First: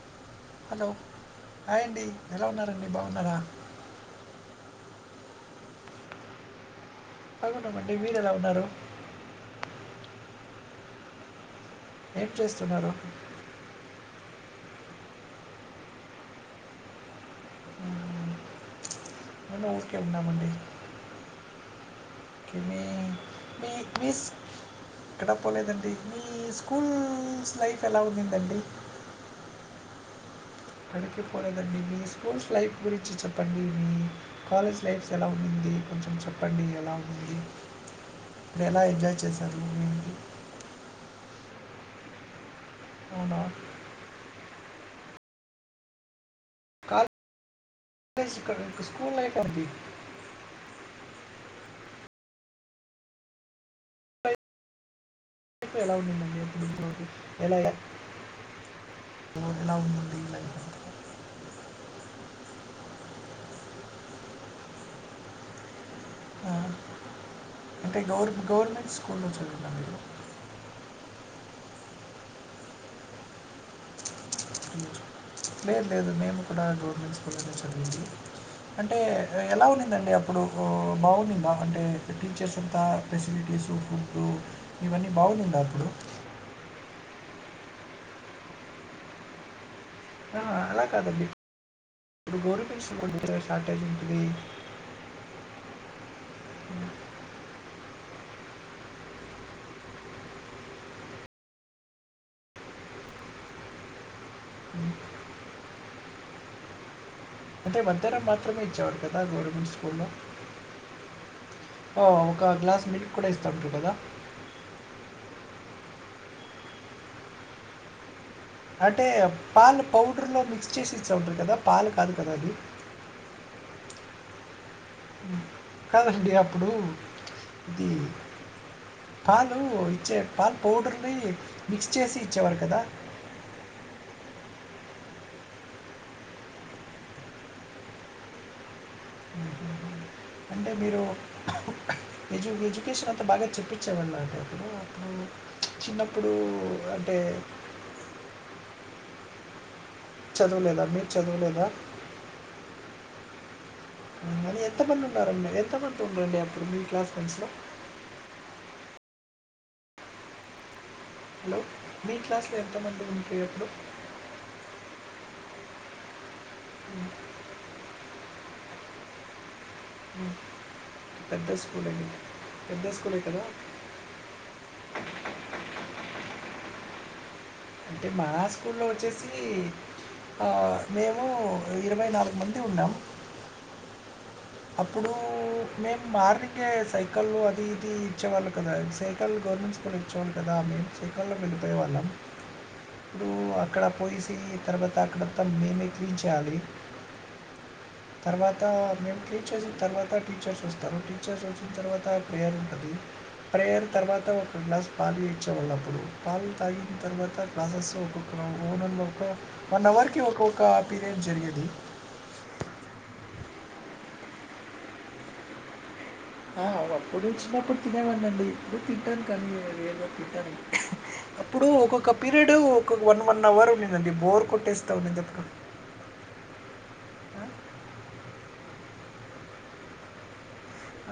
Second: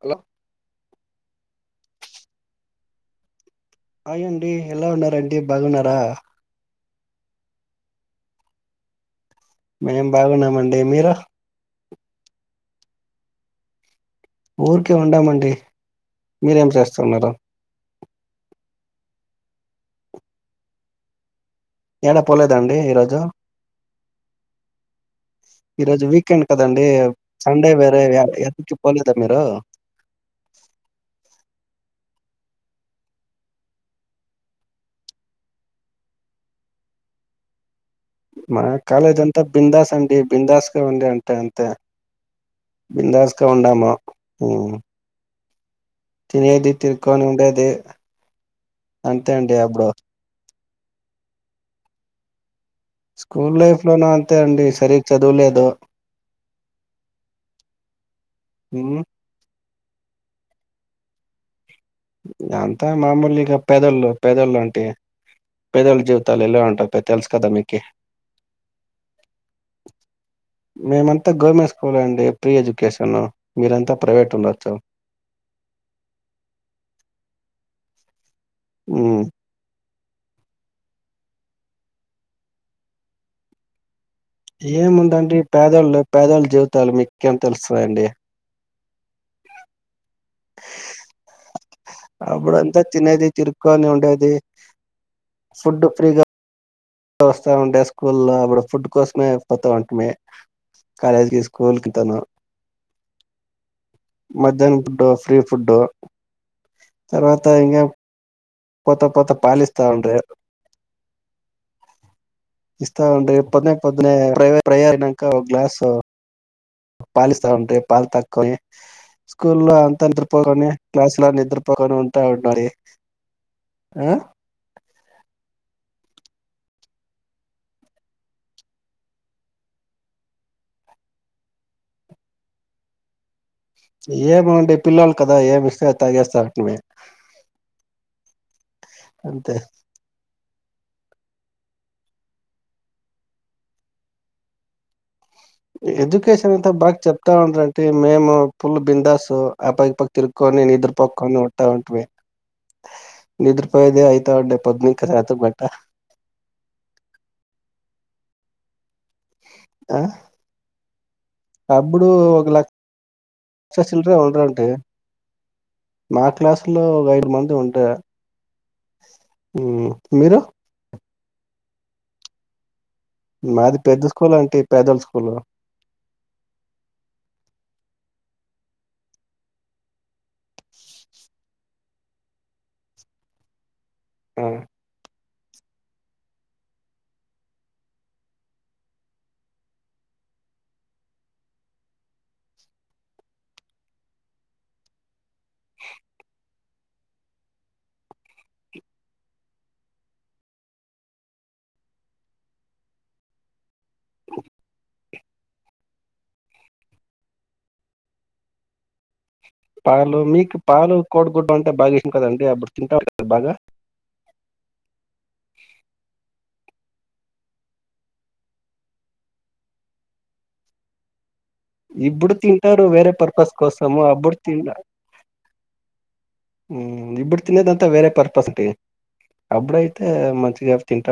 Hello hello hi అండి ఎలా ఉన్నారండి బాగున్నారా అయండి ఎలా ఉన్నారంటడి బాగున్నారా బాగున్నామండి మీరు ఎలా ఉన్నారు మేం బాగున్నామండి మీరు ఏం చేస్తున్నారు ఊరికే ఉండామండి మీరేం చేస్తన్నారు మ్మ్, మేము ఊరికే ఉన్నామండి ఏడ పోలేదండి మీ ఈరోజు మీ స్ ఎక్కడ పోలేదండి ఈరోజు మీ వీకెండ్ కదండి స్కూల్స్ సండే లైఫ్ ఎలా వేరే ఎ- ఉన్నిందండి ఎక్కడికి పోలేదా మీరు యాడికిపోలేదండి, మీ స్కూల్స్ లైఫ్స్ గురించి చెప్పండి మీ కాలేజ్ లైఫ్స్ ఎలా ఉన్నింది కొంచెం చెప్పండి ఎలా ఉంది. మ మీరు ఎలా ఎంజాయ్ కాలేజ్ అంతా చేశారు బిందాస్ ఏంటి అండి బిందాస్గా ఉండే అంతే తా అవునా బిందాస్కా ఉండాము హ్మ్ తినేది తిరుక్కొని ఉండేది కాలేజ్ ఇక్కడ స్కూల్ అంతే లైఫ్ అండి అబ్బుడు స్కూల్ లైఫ్ లో నా అంతే అండి సరి ఎలా ఉన్నిందండి ఎలాగా? ఉమ్. ఎలా ఉన్నింది లైఫ్ అం అంతా మామూలిగా పెదోళ్ళు పెదోళ్ళు ఆంటి ఆ అంటే గవర్ గవర్నమెంట్ స్కూల్లో చదివిండండీ మేమంతా గవర్నమెంట్ స్కూల్ అండి ప్రీ ఎడ్యుకేషను మీరంతా ప్రైవేట్ ఉండొచ్చు లేదు లేదు మేము కూడా గవర్నమెంట్ స్కూల్లోనే చదివీంది అంటే ఉమ్ ఎలా ఉన్నాయి [unintelligible] అండి అప్పుడు బాగున్నింది ఆ అంటే టీచర్స్ అంతా ఫెసిలిటీస్ ఫుడ్ ఇవన్నీ ఏముందండి బాగుండిందా అప్పుడు పేదళ్లు పేదళ్ల జీవితాలు మీక్ కేమ్ తెలుస్తాయండి ఆ అలా కాదండి ఇప్పుడు అప్పుడంతా గవర్నమెంట్స్ తినేది కూడా షార్టేజ్ తిరుక్కొని ఉంటది ఉండేది ఫుడ్ ఫ్రీగా [unintelligible] వస్తా ఉంటే స్కూల్ల్లో అప్పుడు ఫుడ్ కోసమే పోతా ఉంటుమి కాలేజ్కి స్కూల్ కి తను మధ్యానం ఉమ్. ఫుడ్ ఫ్రీ ఫుడ్డు అంటే మనతరం మాత్రమే ఇచ్చేవారు పోత కదా పోత గవర్నమెంట్ పాలిస్తా స్కూల్లో ఉండ్రి ఓ, ఒక గ్లాస్ ఇస్త మిల్క్ కూడా ఉండే ఇస్తుంటారు పొద్నే కదా పొద్దునే ప్ర ప్రా ఇంక ఒక గ్లాస్ ప పాలిస్తా ఉండ్రి పాల్ తాగ్ కొని అంటే స్కూల్లో పాలు అంతా పౌడర్‌లో నిద్రపోగానె మిక్స్ చేసి ఇచ్చా క్లాసు లో ఉంటారు కదా! పాలు నిద్రపోకని కాదు ఉంటా కదా అది. ఉండాలి ఆ కాదండి అప్పుడు ఇది పాలు ఇచ్చే పాలు పౌడర్ని మిక్స్ చేసి ఇచ్చేవారు కదా ఏమ్ అండి పిల్లలు కదా ఏమి ఇస్తే తాగేస్తారు అంటనే అంతే హుహుహు. అంటే మీరు ఎజ్యు ఎడ్యుకేషన్ అంతా బాగా చెప్పిచ్చే వాళ్ళు అంట బ్రో [unintelligible] ఎడ్యుకేషన్ అంతా బాగా చెప్తా ఉండంటడి మేము పుల్ బిందా సో అపై ప తిరుక్కొని చదవలేదా? నిద్ర మీరు పోకుండా ఉంట చదవలేదా? ఉంటిమి నిద్రపో కానీ ఎంతమంది ఉన్నారండి మీరు ఎంత పంది ఉండండి అప్పుడు మీ క్లాస్ ఫ్రెండ్స్లో ఆ హలో! అప్పుడు మీ ఒక క్లాస్‌లో ఎంతమంది ఉండ్రి అప్పుడు? లక్ష చిలరే ఉంటరు అంటే మాత్ క్లాసులో ఒక హ్మ్. ఐదు మంది ఉంటే హ్మ్ మీరు పెద్ద స్కూల్ అండి పెద్ద స్కూలే కదా మాది పెద్ద స్కూల్ అంటె పేదల స్కూలు అంటే మా స్కూల్లో వచ్చేసి ఆ మేము ఇరవై నాలుగు మంది ఉన్నాము అప్పుడు ఇప్పుడు మేము మార్నింగే సైకల్లో అది ఇది ఇచ్చేవాళ్ళు కదా సైకల్ గవర్నమెంట్ స్కూల్ ఇచ్చేవాళ్ళు కదా మేము సైకల్లో వెళ్ళిపోయేవాళ్ళం ఇప్పుడు అక్కడ పోసి తర్వాత అక్కడంతా మేమే క్లీన్ చేయాలి తర్వాత మేము క్లీన్ చేసిన తర్వాత టీచర్స్ వస్తారు టీచర్స్ వచ్చిన తర్వాత ప్రేయర్ ఉంటది ప్రేయర్ తర్వాత ఒక గ్లాస్ పాలు వేచ్చేవాళ్ళుప్పుడు పాలు తాగిన తర్వాత గ్లాసెస్లో ఒక్కొక్క ఓనన్లో పాలు మీకు పాలు కోడగుడ్డ జరిగేది అంటే బాగా ఇష్టం కదండి అప్పుడు తింటా ఉనారు బాగా ఆ అవప్పుడు చిన్నప్పుడు తినేవాడి అండి ఇప్పుడు తింటాను కానీ వేళ తింటాను అప్పుడు ఒక్కొక్క ఇప్పుడు పీరియడ్ ఒ తింటారు ఒకొ వేరే వన్ వన్ పర్పస్ అవర్ కోసము ఉన్నింది అప్పుడు బోర్ కొట్టేస్త ఉన్నింది అప్పుడు ఊ ఇబ్బడు తిన్నదంతా వే పర్పస్ తి అబ్బుడయితే మంచ్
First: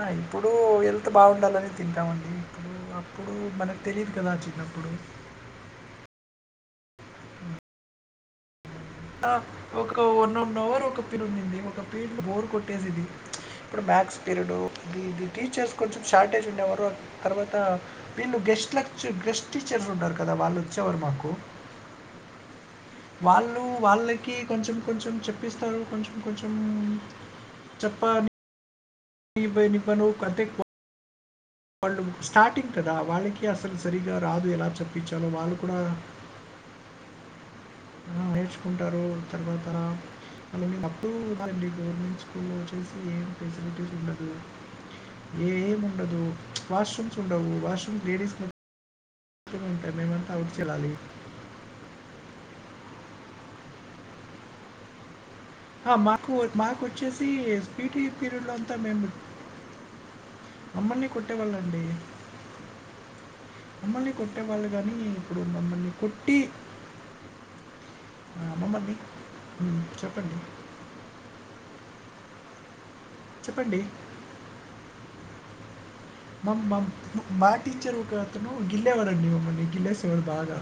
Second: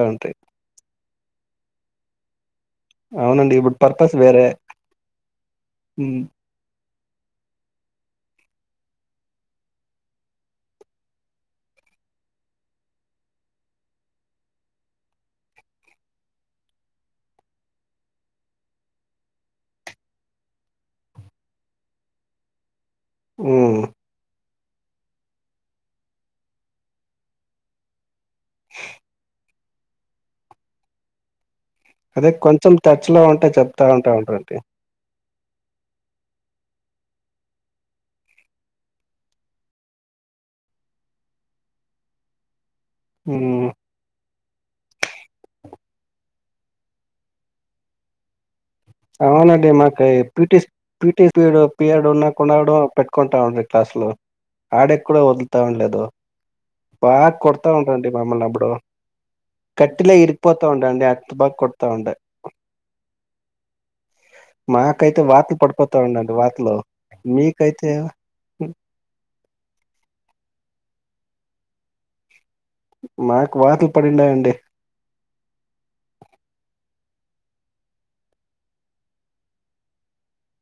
ఆ ఇప్పుడు హల్త్ బాగుండాలని తింటామండి ఇప్పుడు అప్పుడు అవునండి ఇప్పుడు మనకు తెలియదు పర్పస్ కదా వేరే చిన్నప్పుడు ఉమ్, ఆ ఒక వన్ వన్ అవర్ ఒక పీరిడ్ ఉందింది ఒక పీరియడ్ బోర్ కొట్టేసిది ఇప్పుడు మ్యాథ్స్ పీరియడ్ ఇది ఇది టీచర్స్ కొంచెం షార్టేజ్ ఉండేవారు తర్వాత వీళ్ళు గెస్ట్ లెక్చ్ గెస్ట్ టీచర్స్ ఉన్నారు కదా వాళ్ళు వచ్చేవారు మాకు వాళ్లు ఉమ్. వాళ్ళకి కొంచెం కొంచెం చెప్పిస్తారు కొంచెం కొంచెం చెప్పాలి ఇవనిపను కంటెట్ పా వాళ్ళు అదే స్టార్టింగ్ కొంచెం కదా టచ్ లో వాళ్ళకి ఉంటే అసలు చెప్తా ఉంటా సరిగా రాదు ఉంటారండి ఎలా చెప్పించాలో వాళ్ళు కూడా నేర్చుకుంటారు తర్వాత అ అప్పుడు గవర్నమెంట్ స్కూల్ తెలిసి ఏం ఉమ్, ఫెసిలిటీస్ ఉండదు ఏం ఉండదు వాష్రూమ్స్ ఉండవు వాష్రూమ్స్ లేడీస్ మ అవునండి మాకి పిటీ పిటీ పీరియడ్ పీరియడ్ కొన్నాడో పెట్టుకుంటాండ్రి క్లాస్ లో ఆడే కూడా వొదులు కతా ఆ! ఉండలేదు మాకు మాకొచ్చేసి బాగా కొడతా పీటీ ఉండ్రండి మమ్మల్ని పీరియడ్‌లో అబ్బుడు అంతా మేము కట్టిలె ఇరికిపోతా ఉండండి మమ్మల్ని అంత బాగా కొట్టేవాళ్ళండి. కొడతా ఉండే మమ్మల్ని కొట్టేవాళ్ళు గానీ, మాకైతే ఇప్పుడు వాట్లు మమ్మల్ని పడిపోతా ఉండండి వాట్లో మీకైతే. మ అమ్మమ్మ డి మ్మ్ చెప్పండి మాకు చెప్పండి. వాతలు పడినయండి మమ్ మమ్ మా టీచర్ ఒకతను గిల్లేవాడు మమ్మల్ని గిల్లేసాడు బాగా.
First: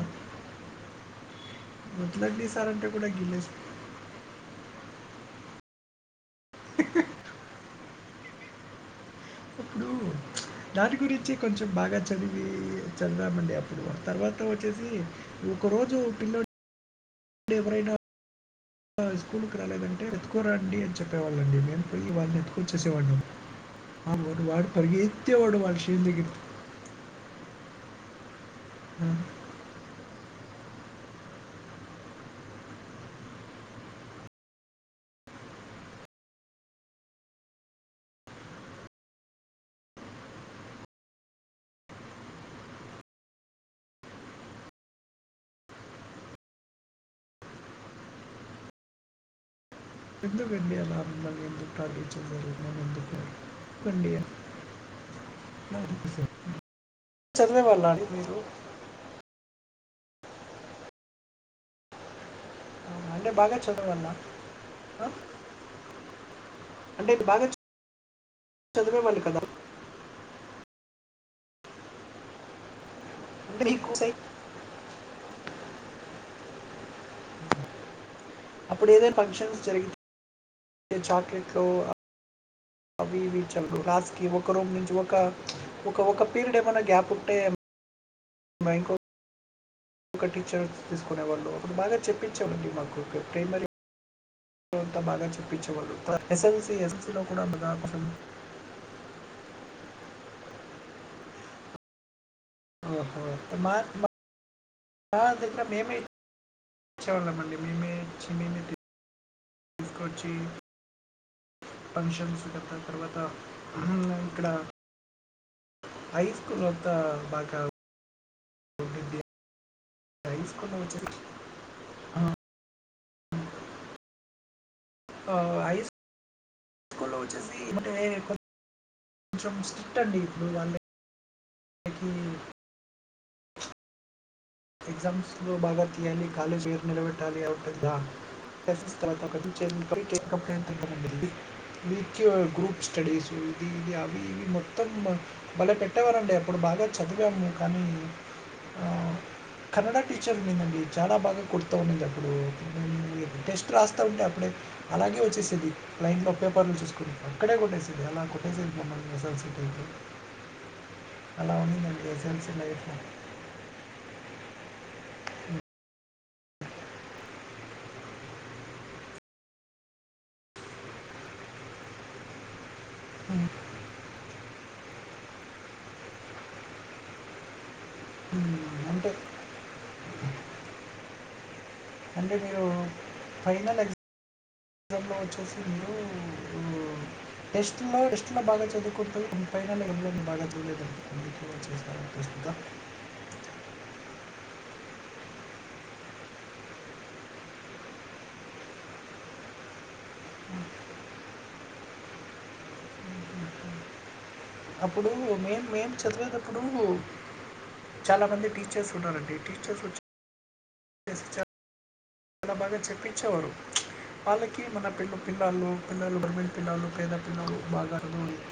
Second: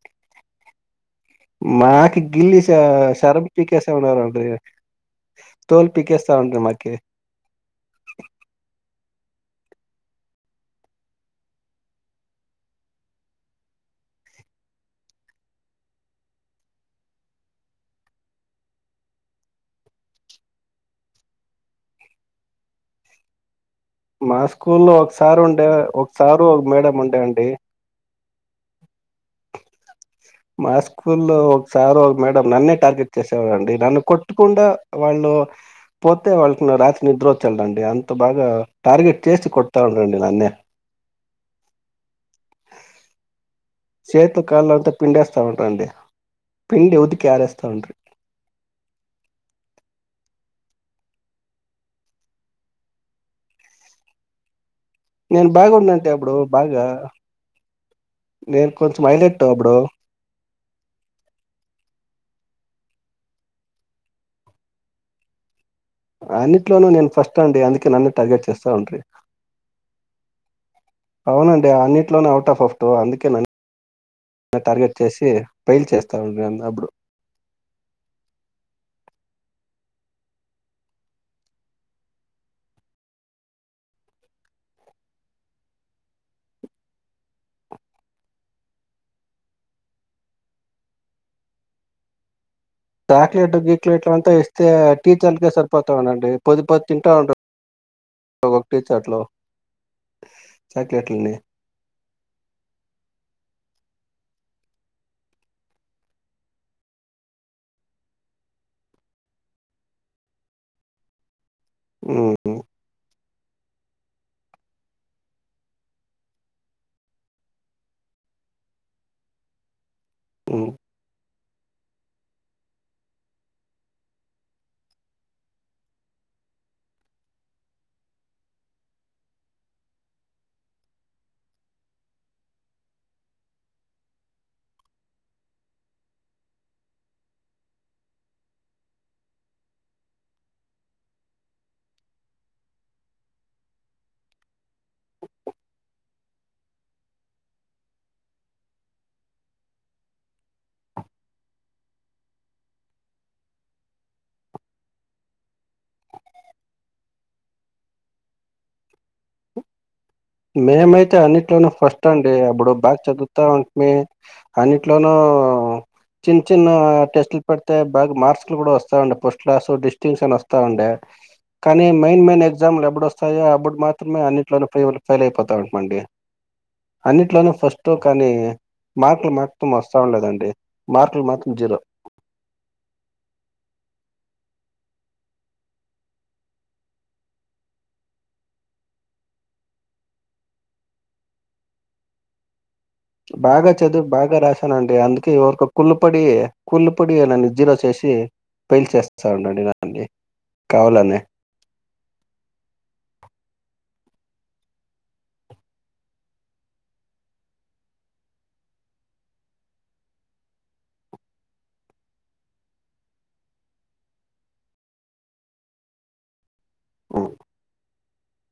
మాకు వదలండి గిల్లి సార్ స అంటే కూడా షరబ్ గిల్లేసి పీకేసే వాడండి తోల్ పీకేస్త ఉండ్రి మాకి. ఉమ్ దాని గురించి కొంచెం బాగా చదివీ చదివామండి అప్పుడు తర్వాత వచ్చేసి ఒకరోజు పిల్లలో. డే ఎవరైనా స్కూల్కి రాలేదంటే ఎత్తుకోరండి అని చెప్పేవాళ్ళండి మేము పోయి వాళ్ళని ఎత్తుకొచ్చేసేవాడిని. మా స్కూల్లో ఒకసారి ఉండే చేను దగ్గరికి. ఒకసారు ఒక మేడం ఉండే అండి. ఊ మా స్కూల్లో ఒకసారి మేడం నన్నే టార్గెట్ చేసేవాడంండి నన్ను కొట్టకుండా వాళ్ళు పోతే వాళ్ళకి రాత్రి నిద్ర వచ్చేలదండి అంత బాగా టార్గెట్ చేసి కొడతా ఉండండి నన్నే. చేతు కాళ్ళ అంతా పిండిస్తా ఉంటారుండి పిండి ఉదికి ఆరే స్తా ఉండ. ఎందు వెడిలా ఎందు టచ జరున్నా ఎందు వడి నేను బాగున్నాటే అప్పుడు బాగా చదివేవాళ్ళా అండి మీరు? నేను కొంచెం అైలెట్ అప్పుడు. ఆ! అంటే బాగా చాదివల్ల హా అన్నిట్లోనూ నేను ఫస్ట్ అండి అందుకే నన్ను టార్గెట్ చేస్తా ఉండ్రి. చదివేవాళ్ళు కదా! అవునండి అన్నింటిలోనే అవుట్ ఆఫ్ ఆఫ్ట్ అందుక్. అంటే మీకు సై నంన్ టార్గెట్ చేసి ఫెయిల్ చేస్త్ తనకి అంటె అప్పుడు. అప్పుడు ఏదైనా ఫంక్షన్స్ జరిగితే చాక్లెట్లు అ అవివి చ రాస్కి ఒక రూమ్ నుంచి ఒక ఒక ఒక పీరియడ్ ఏమైనా గ్యాప్ ఉంటే. బైకో ఒక టీచర్ తీసుకునే వాళు అప్పుడు బాగా చెప్పించి. చాక్లేెట్ గీక్లేట్ అం త్త ఇస్తే అంతా బాగా టీచర్లకే చెప్పించేవాళ్ళు. సరిపోతా ఉండి పది ఎస్ఎల్‌సి పది తింటా ఎస్ఎల్‌సిలో ఉంట కూడా బాగా కొంచెం ఒొ టీచర్లు. చాక్లేట్లనీ ఓహో మార్క్ మా ఆ దగ్గర మేమే ఇచ్చేవాళ్ళంమండి మేమే ఇచ్చి మేమే తీ తీసుకొచ్చి ఉమ్, పంక్షన్స్కత తర్వాత మ్మ్ ఇక్కడ హై స్కూల్ వద్దా బాగా రైస్ ఉమ్. కొనం చెప్పి ఆ హై స్కూల్ వచ్చేసి అంటే కొంచెం స్ట్రిక్ట్ అండి ఇప్పుడు వాళ్లకి ఎగ్జామ్స్లో బాగా తీయాలి కాలేజ్ పేరు నిలబెట్టాలి ఆ ఉంటాది కదా తర్వాత టేకప్ండి వీక్ గ్రూప్ స్టడీస్ ఇది ఇది అవి ఇ మొత్త బలపెట్టేవారంండి అప్పుడు బాగా చదివాము కానీ. కన్నడ టీచర్ మీందండి చాలా బాగా కొడుతూ ఉన్నది అప్పుడు టెస్ట్ రాస్తూ ఉండే అప్పుడే అలాగే వచ్చేసేది క్లైంట్లో పేపర్లు చూసుకుని అక్కడే కొట్టేసేది అలా కొట్టేసేది మమ్మల్ని ఎస్ఎల్సీ మేమైతే అలా అన్నిట్లోన ఫస్ట్ ఉండిందండి అండి ఎస్ఎల్సీ అప్పుడు లైఫ్. బాగా చదువుతా ఉంటే అన్నిట్లోనూ చిన్న చిన్న టెస్ట్లు పెడితే బాగా మార్క్స్ లు కూడా వస్తా ఉండే ఫస్ట్ క్లాస్ డిస్టింషన్ వస్తా ఉండే కానీ మెయిన్ మెయిన్ ఎక్స ఎగ్జామ్ ఎప్పుడు వస్తాయో హ్మ్. అప్పుడు మార్క్ మ అన్నిట్లోని ఫెయిల్యూ ఫెయిల్ అయిపోతామండి అన్నిట్లోనూ ఫస్ట్ కానీ హ్మ్. అంటే మార్ మత్రం వస్తా ఉండేదండి మార్కులు మాత్రం జీరో అంటే మీరు ఫైనల్ ఎగ్జామ్ వచ్చేసి మీరు టెస్ట్లో టెస్ట్లో బాగా చదువుకుంటూ ఫైనల్ ఎగ్జాంలోను బాగా చదవలేదా బాగా చదువు బాగా రాశానండి అందుకే ఎవరికో కుళ్ళుపడి కుళ్ళుపడి నన్ను జీరో చేసి ఫెయిల్ చేస్తాన్నరూ కావాలని అప్పుడు మేము మేము చదివేటప్పుడు చాలా మంది టీచర్స్ ఉన్నారండి టీచర్స్ వచ్చి ఏ శిక్ష చాలా బాగా చెప్పించేవారు వాళ్ళకి మన పిల్ల పిల్లలు పిల్లలు గర్మెట్ పిల్లలు పేద ఉమ్. పిల్లలు బాగా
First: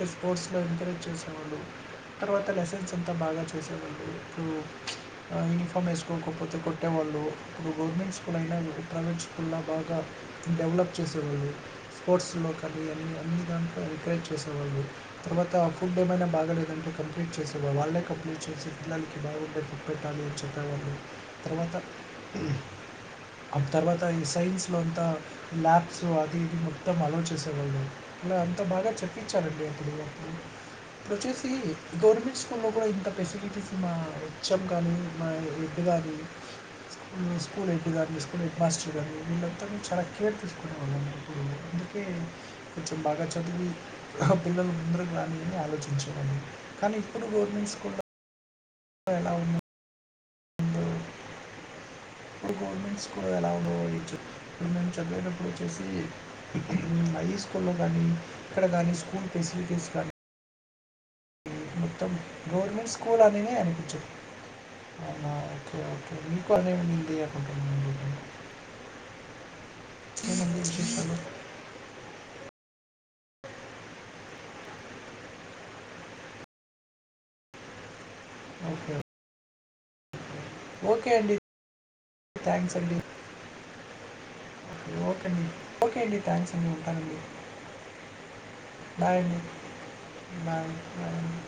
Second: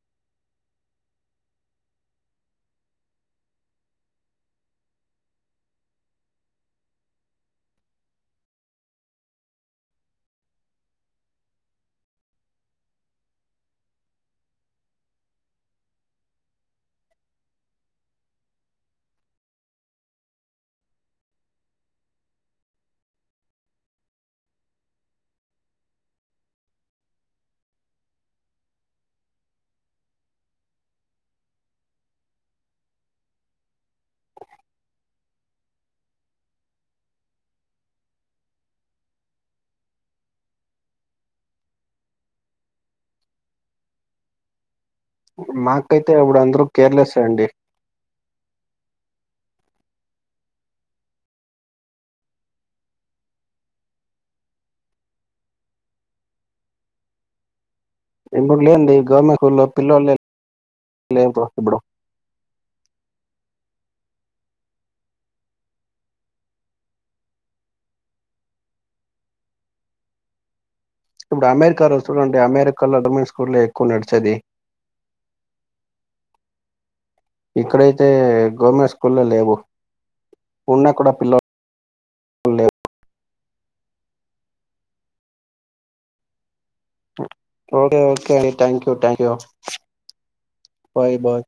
ఇ స్పోర్ట్స్లో ఎంకరేజ్ చేసేవాళ్ళు తర్వాత లెసెన్స్ అంతా బాగా చేసేవాళ్ళు ఇప్పుడు యూనిఫామ్ వేసుకోకపోతే కొట్టేవాళ్ళు ఇప్పుడు గవర్నమెంట్ స్కూల్ ఎప్పుడైనా ప్రైవేట్ స్కుల్ల్లో బాగా డెవలప్ చేశారు స్పోర్ట్స్ కానీ కానివ్వండి అన్నిట్లో ఎంకరేజ్ చేసేవాళ్ళు తర్వాత ఫుడ్ ఏమైనా బాగాలేదంటే కంప్లైంట్ చేసేవాళ్ళు వాళ్ళే కంప్లైంట్ చేసి పిల్లలకి బాగుడే ఫుడ్ పెట్టాలి అని చెప్పేవాళ్ళు తర్వాత ఆ తర్వాత ఈ సైన్స్లో అంత ల్యాబ్స్ అది మొత్తం అలో చేసేవాళ్ళం ఇలా అంత బాగా చెప్పించారండి అప్పుడు ఇప్పుడు వచ్చేసి గవర్నమెంట్ స్కూల్లో కూడా ఇంత ఫెసిలిటీస్ మా హెచ్ఎం కానీ మా ఎడ్ కానీ స్కూల్ ఎ తీసుకుని హెడ్ మాస్టర్ గారు వీళ్ళంతా చాలా కేర్ తీసుకునే వాళ్ళు అందుకే కొంచెం బాగా చదివి ఆ పిల్లలు అందరూ మాకైతే ఆలోచించేవాళ్లు ఇప్పుడు అందరూ కానీ కేర్లెస్ ఇప్పుడు అండి గవర్నమెంట్ స్కూల్ లో నువ్ ఎలా ఉన్నావ్ ఇప్పుడు గవర్నమెంట్ స్కూల్ ఎలా ఉండచ్చు. కానీ మేము చదివనప్పుడు వచ్చేసి హై స్కూల్ లో కానీ ఇప్పుడు ఇక్కడ కానీ లేండి స్కూల్ గవర్నమెంట్ స్కూల్లో ఫెసిలిటీస్ కానీ పిల్లోల్లే లేరు ఇప్పుడు మొత్తం గవర్మెంట్ స్కూల్ అననే అనిపించదు. అవునా ఓకేఓకే మీకు అదే ఉంది. [inaudible] ఇప్పుడు అమెరికా లో చూడండి. అమెరికాలో అటమన్ స్కూల్ లో ఎక్కువ నడిచేది. ఇక్కడైతే తే గవర్నమెంట్ ఓకే స్కూల్లో లేవు. ఉన్నా ఓకే కూడా పిల్ల అండి. థ్యాంక్స్ అండి. ఓకే అండి. ఓకే అండి. థ్యాంక్స్ అండి. ఉంటానండి. ఓకే ఓకే అండి thank you you bye thank you you అండి బాయ్ బాయ్